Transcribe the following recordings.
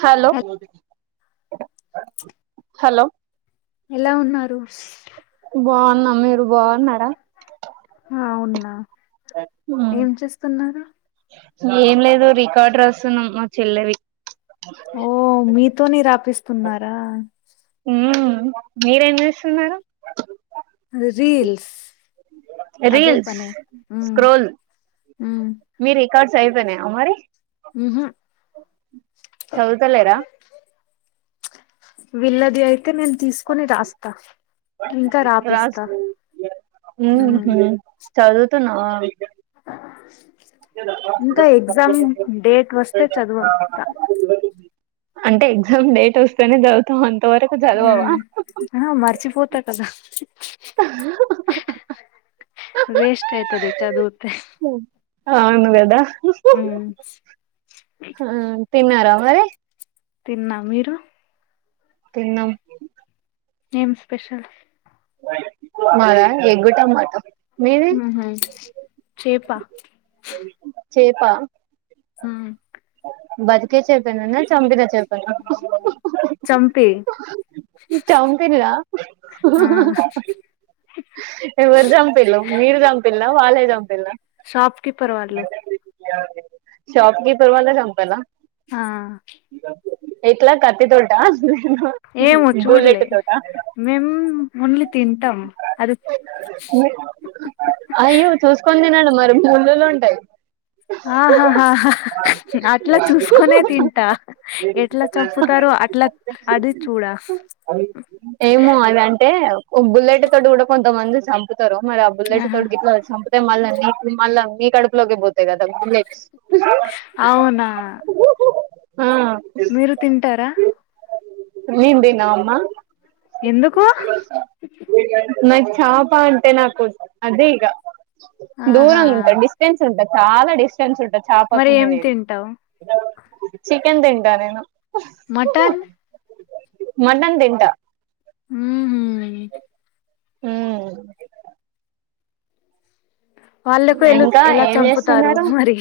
Hello హల్ hello ఎలా ఉన్నారు బాగున్నా మీరు బాగున్నార హ వున్నా ఏం చేస్తున్నారు ఏం లేదు రికార్డు రస్తు మ్ ఇవి చెల్లవి ఓ మీతో ని రాపిస్తున్నారా మీరేం చేస్తున్నారు రీల్స్ అదే రీల్స్ పన హ్మ్ సైజ్ సరిపోయింద మరి చదువుత లేరా వీల్ళది అయితే నేను తీసుకొని రాస్తా ఇంకా రాస్ రాపిస్తా ఉమ్ చదువుతున్నవా ఇంకా ఎగ్జామ్ డేట్ వస్తే చదువు తా అంటే ఎగ్జామ్ డేట్ వస్తేనే చదువుతావ్ అం ఆహ మర్చ్ చ్చి పోతా కదా వేస్ట్ అవుతాది చదువతే ఆ అవునుగదా తిన్నారా అదే తిన్నా మీరు తిన్న ఏం స్పెషల్ మీమ ఎగ్ టమాట ఆహ చేప చేపా మ్మ్ బతికే చేపెనా చంపినా చేపెన చంపి చంపియన ఆ ఎవరు చంపిళ్ళు మీరు చంపిల్ల వాళ్ళే చంపిలా షాప్ కీపర్ వాళ్ళు షాప్ కీప్ చెయల సంపాలా ఆ ఎట్లా కత్తి తోటా ఏమో బులెట్ చూడలే తోటా మేం ఓన్లీ తింటాం అది అయ్యో చూసుకొని తినడం మరి ముల్లులుంటాయి. ఆహాహా హా అట్లా చూసుకునే తింటా ఎట్లా చంపుతారో అట్లా అది చూడ ఓ బులెట్ తోటి కూడా కొంతమంది సంప్ తరు మరి ఆ బులేట్ ఆహా తోటి గిట్లా అయితే మళ్ళా మీ మళ్ళా మీ కడుపులోకి పో అంతే కదా నెస్ట్ అవునా మీరు తింటారా నేన్ తినా అమ్మా ఎందుకు నాకు చాప అంటే నాకు అదే ఇగ ఆహా దూరంగా ఉంటది డిస్టెన్స్ ఉంటది చాలా డిస్టన్స్ ఉంటద్ చా మరి ఏం తింటావ్ చికెన్ తింటా నేను మటన్ మటన్ తింటా హ్మ్ హు హ్మ్ వాళ్ళకు ఎలుక్ ఇంకా ఎలా ఏం చంపుతారు చేస్తున్నారు మరి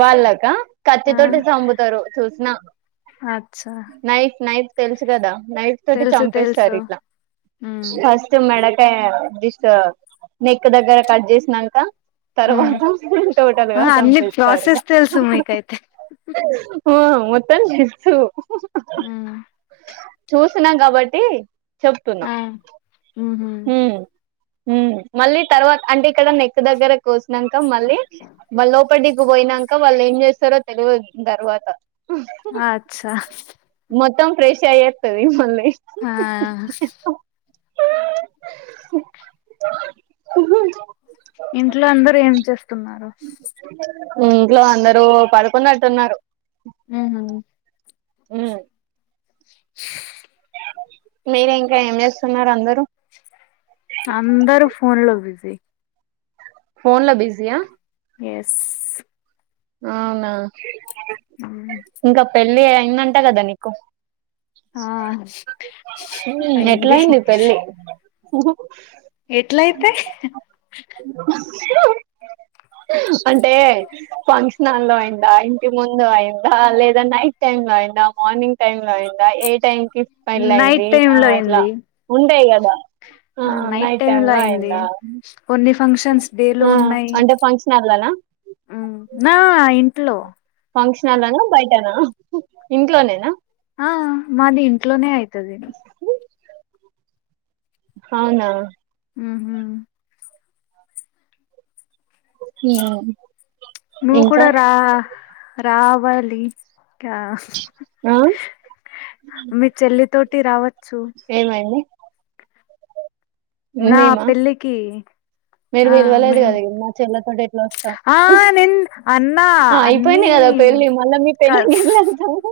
వాళ్ళక ఆ కత్తితోటె చంపుతారు చూసిన అచ్చా నైఫ్ నైఫ్ తెలుసు కదా నైఫ్ తోటి తెలుసు చంపేస్తారు తెలుసు ఇట్లా ఉమ్ ఫస్ట్ మెడక్ ఏ జిస్ట్ నెక్ దగ్గర కట్ చేసిన్నాక తర్వాత తోటలు ఖాతమ్ ప్ర్లాసెస్ తెలుసు మికైతే మొత్తాం తెలుసు హ్మ్ చూసిన కాబట్టి చెప్తున్నా ఆ ఉహు హ్మ్ హ్మ్ మళ్ళీ తర్వాత అంటే ఇక్కడ నెక్ దగ్గర కోస్ నంక మళ్ళీ వలో బైటికి పోయినంక వాళ్ళు ఏం చేస్తారు అసలు తెల్వదు తర్వాత అచ్చా మొత్తం ఫ్రెష్ అయ్యి అత్తది మళ్ళీ హా [unintelligible] ఇంట్లో అందరు ఏం చేస్తున్నారు ఇంట్లో అందరుూ పడుకున్నట్టు ఉన్నారు ఉహు హమ్ మీరు ఇంకా ఏం చేస్తున్నారు అందరూ అందరూ ఫోన్ లో బిజీ ఫోన్ లో బిజీ ఆ ఎస్ అవునా ఉమ్ ఇంకా పెళ్ళి అయిందంటా కదా నీకు కో ఆ అయింది ఎట్లాయింది పెళ్ళి ఉహు ఎట్లయితే అంటే ఫంక్షన్ హాల్ లో అయిందా ఇంటి ముందు అయిందా లేదా నైట్ టైమ్ లో అయిందా మార్నింగ్ టైమ్ లో అయిందా ఏ టైం విచ్ టైమ్ లో నైట్ అయింది టైమ్ ఆ లో ఇట్లా అయింది ఉండాయి కదా బ ఆ నైట్ టైమ్ లో అయింది కొన్ని ఫంక్షన్స్ డేలో ఆ ఉన్నాయి అంటే ఫంక్షన్ హాల్లోనా హ్మ్మ్ నా ఇంట్లో ఫంక్షన్ హాల్ లోన బయటనా ఇంట్లోనేనా ఆ మాది ఇంట్లోనే అయితది అవునా హమ్ హమ్ నువ్వు కూడా రా రా వాలి క ఆ మీ చెల్లి తో టి రావత్ ఏమైంది నా ఏమేమా పెళ్ళికి మీరు ఆ విలవలేదు మేము కద ఇంగ మా చెల్లెను అ ఆ నిన్ అన్నా ఆ అయిపోయింది అన్నీ కదా పెళ్ళి మళ్ళా మీ కల్ పెళ్ళికి ఎట్లా వెళ్తాము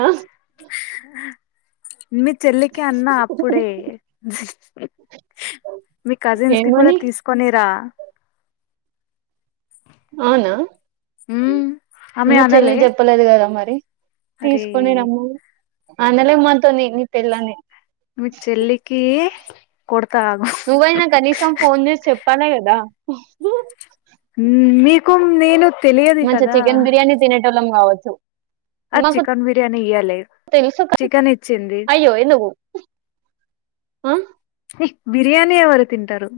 ఆ ఆ మీ చెల్లికి అన్నా అప్పుడే, మీ కజిన్స్ కి కూడా ఏమని తీసుకొనిరా అవునా ఉమ్ ఆమె మా చెల్లి అనలే చెప్పలేదు కదా మరి అరే తీసుకొని రమ్మని అనలే మాతోని నీ పెళ్ళని మీ చెల్లికి కొడత ఆగు. తనే కదా ఉమ్ మీకు నేను తెలియదు మంచి చికెన్ బిర్యాని తినే టోలం కావచ్చు. అ మాకు చికెన్ బిర్యానీ ఇయ్యలే, తెలుసు కదా. చికెన్ ఇచ్చింది. అయ్యో ఎందుకు ఆ బిర్యానీ ఎవరు తింటరు,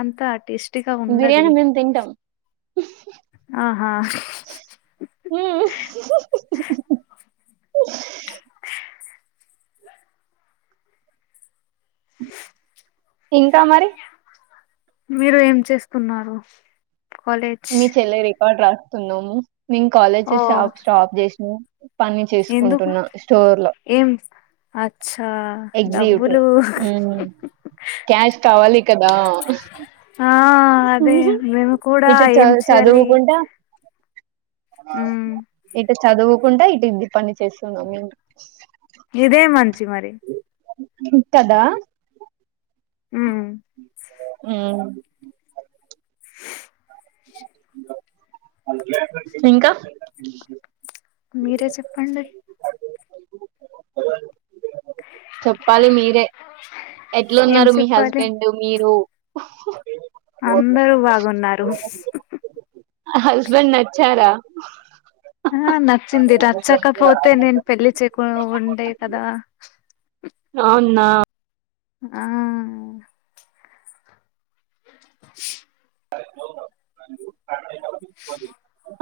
అంతా టేస్ట్ బిర్యానీ మేము తింటం ఆహా ఇంకా మరి మీరు ఏం చేస్తున్నారు? కలేజ్ కార్డ్ రాస్తున్నాము. నేను కాలేజెస్ షాప్ స్టాప్ చేసిన పని ఎందుకు చేసుకుంటున్నా స్టోర్ లో, ఏం అచ్చా ఎగ్జిక్యూటివ్ డబ్బులు ఉమ్ క్యాష్ కావాలి కదా. ఆ అదే మేము కూడా ఇటు చ ఏం చెయలి. చదువుకుంటా ఇటు చదువుకుంటా ఇటు ఇది పని చేస్తున్నాం మేము. చి మరి ఇత్తదా ఉమ్ హు ఇంకా మీరే చెప్పండి. చెప్పాలి మీరే ఏం ఎట్లున్నారు మీ చెప్పాలి హస్బెండ్ మీరు అందరు బాగున్నారు. హస్బెంన్ నచ్చారా. ఆహ న చ్చింది రచ్చకపోతే నేను పెళ్లి చె కొ ఉండె కదా. నౌవ్ నా ఆ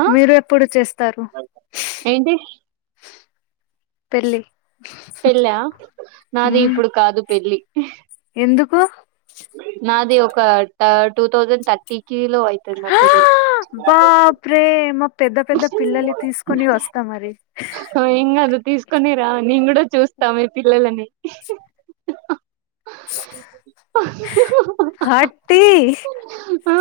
ఆ మీరు ఎప్పుడు చేస్తారు. ఏంటి పెళ్లి పెళ్ళా నాది ఉమ్ ఇప్పుడు కాదు పెళ్లి. ఎందుకు ఒక్క ట టుథౌజండ్ థర్టీకి లొ ఐతది నా హా పెళ్ళి. బాప్రే మా పెద్ద పెద్ద పిల్లల్ని తీసుకొని వస్తా మరి. క్కొని రాని నేన్కూడా చూస్తా మీ పిల్లలని హా ట్టీ ఆ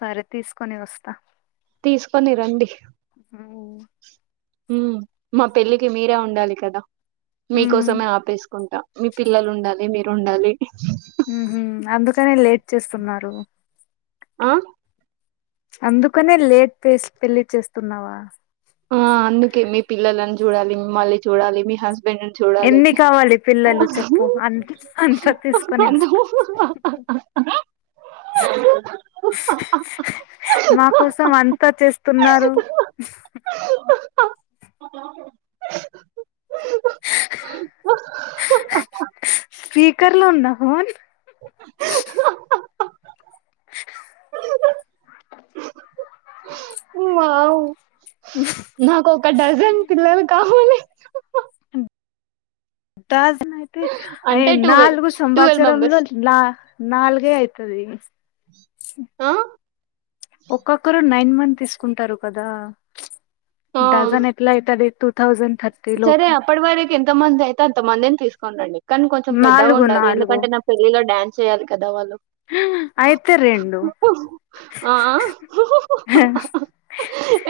సరే తీసుకొని వస్తా తీసుకొని రండి. ఉ మా పెళ్ళికి మీరే వుండాలి కదా. ఉమ్ మీకోసమే ఆపేసుకుంటా మీ పిల్లలు ఉండాలి మీరుండాలి. హుహు అందుకనే లేట్ చేస్తున్నారు. ఆ అందుకనే లేట్ పేస్ పెళ్లి చేస్తున్నావా. ఆ అందుకే మీ పిల్లలని చూడాలి మిమల్ని చూడాలి మీ హస్ ఎన్ని కావాలి పిల్లలు చెప్పు అన్ అంతా తీస్కొని వస్త, మా అ కోసం అంతా చేస్తున్నారు. స్పీకర్ లో ఉందా ఫోన్. హహ వావ్ నాకు ఒక డజన్ పిల్లలు కావలి దస్ అయి అంటే నాలుగు సంవత్సరములు మెంబర్స్. నాల్గే అయితది ఆ ఒక్కొక్కరు నైన్ మంత్ తీసుకుంటారు కదా ఆ! డజన్ ఎట్ల అయితది టూ థౌజండ్ థర్టీ సరే లోపు అప్పడవరకి ఎంత మంద్ అయితే అంత మందిన్ తీసు అవునండి కానీ కొంచెం పెద్దగ నాలుగు ఉండాలి. నాలుగు ఎందుకంటే నా పెళ్లిలో డాన్స్ చేయాలి కదా వాళ్ళు. అయితే రెండు ఆ! ఆ!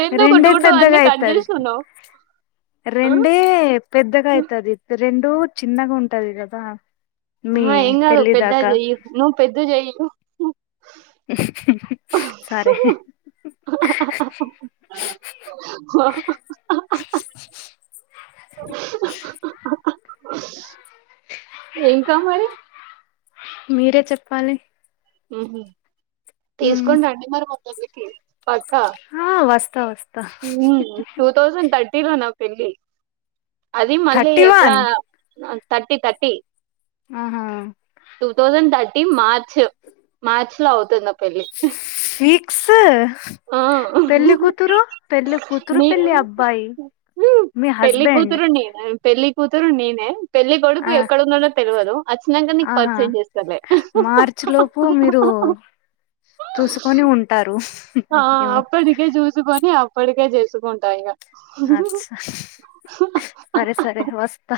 ఎందుకు రెండే పెద్దగా అన్ని కట్ అయితది చేస్తున్నావు? ఆ! రెండే పెద్దగాయతది ఇత్ రెండు చిన్నగ ఉంటది కదా మీ హా ఎంగాదు పెళ్ళి పెద్దగ దాకా జెయ్యకు నువ్వు పెద్ద జేయ్ సరే [unintelligible] ఏంకా మరి మీరే చెప్పాలి ఉ తీసుకోండి మరి ఏమై అందుకే పక్క ఆ వస్తా వస్తా టూ థౌజండ్ త ఈరు నా పెళ్ళి అది మళ్ళీ థర్టీ ఎప్పుడా వన్ నన్ తర్టీ త్రీ ఆహా టూ థౌజండ్ థట్ టి మార్చ్ మార్చ్ లో అవుతుంది పెళ్లి. ఫీక్స్ ఆ! పెళ్లి కూతురు పెళ్లి కూతురు నేను పెళ్లి అబ్బాయి మీ హస్బెండ్ పెళ్ళి కూతురు నేనే పెళ్లి కొడుకు ఆ ఎక్కడ ఉన్నాడో తెల్వదు. వచ్చినంక నీకు పరిచయం చేస్తాలే. ప్పు మీరు చూసుకొని ఉంటారు ఆ ఏమో అప్పుటికే జూసుకోని అప్ ఇప్పడికే చేసుకుంటా ఇగ అ సరే సరే వస్తా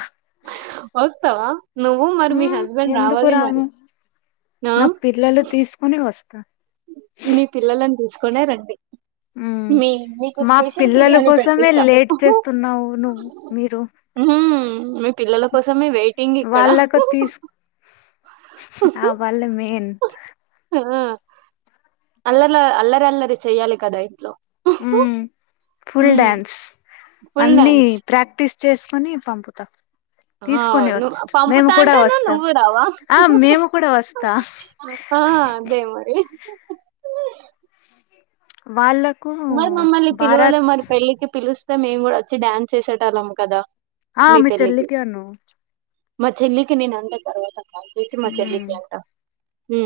వస్తావా నువ్వు మరి మీ ఉమ్ హస్బెండ్ ఎందుకు రావాలి మరి రాను ఆ వస్త మీ పిల్లలని తీసుకోనే రండి ఉమ్ మీ మీకు మా స్పెషల్ పిల్లల బిర్యానీ కోసమే పెట్టిస్తా లేట్ చేస్తున్నావు నువ్వు మీరు ఉ మీ పిల్లలకు వెయిటింగ్ ఇక్కడ వాళ్ళకు తీసు ఆ వాళ్ళ మెయిన్ ఆ అల్లల అల్లరి అల్లరి చెయ్యాలి కదా ఇంట్లో ఉ ఫుల్ హ్మ్ డ్యాన్స్ ఫుల్ అన్ని డాన్స్ ప్రాక్టీస్ చేసుకొని పంపుతా హ నువు పంపుతా అంటానవ్ వస్తాం నువ్వూ రావా ఆ మేము కూడా వస్తా ఆ అదే మరి ఓ... వాళ్ళక్ మరి మమ్మల్ని పిలువలే మరి పెళ్ళికి పిలుస్ అస్తె మేము కూడా అచ్చి డాన్స్ చేసేటళ్లం కదా ఆ మీ చెల్లి కి అను మా చెల్లికి నేను అంటే తర్వాత అది చూసి మా చెల్లి కి అంట ఏ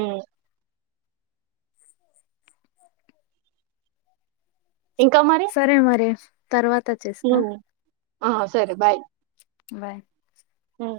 ఇంకా మరి సరే మరి తర్వాత చేస్తా ఉమ్ ఆ సరే బాయ్ బాయ్ ఉమ్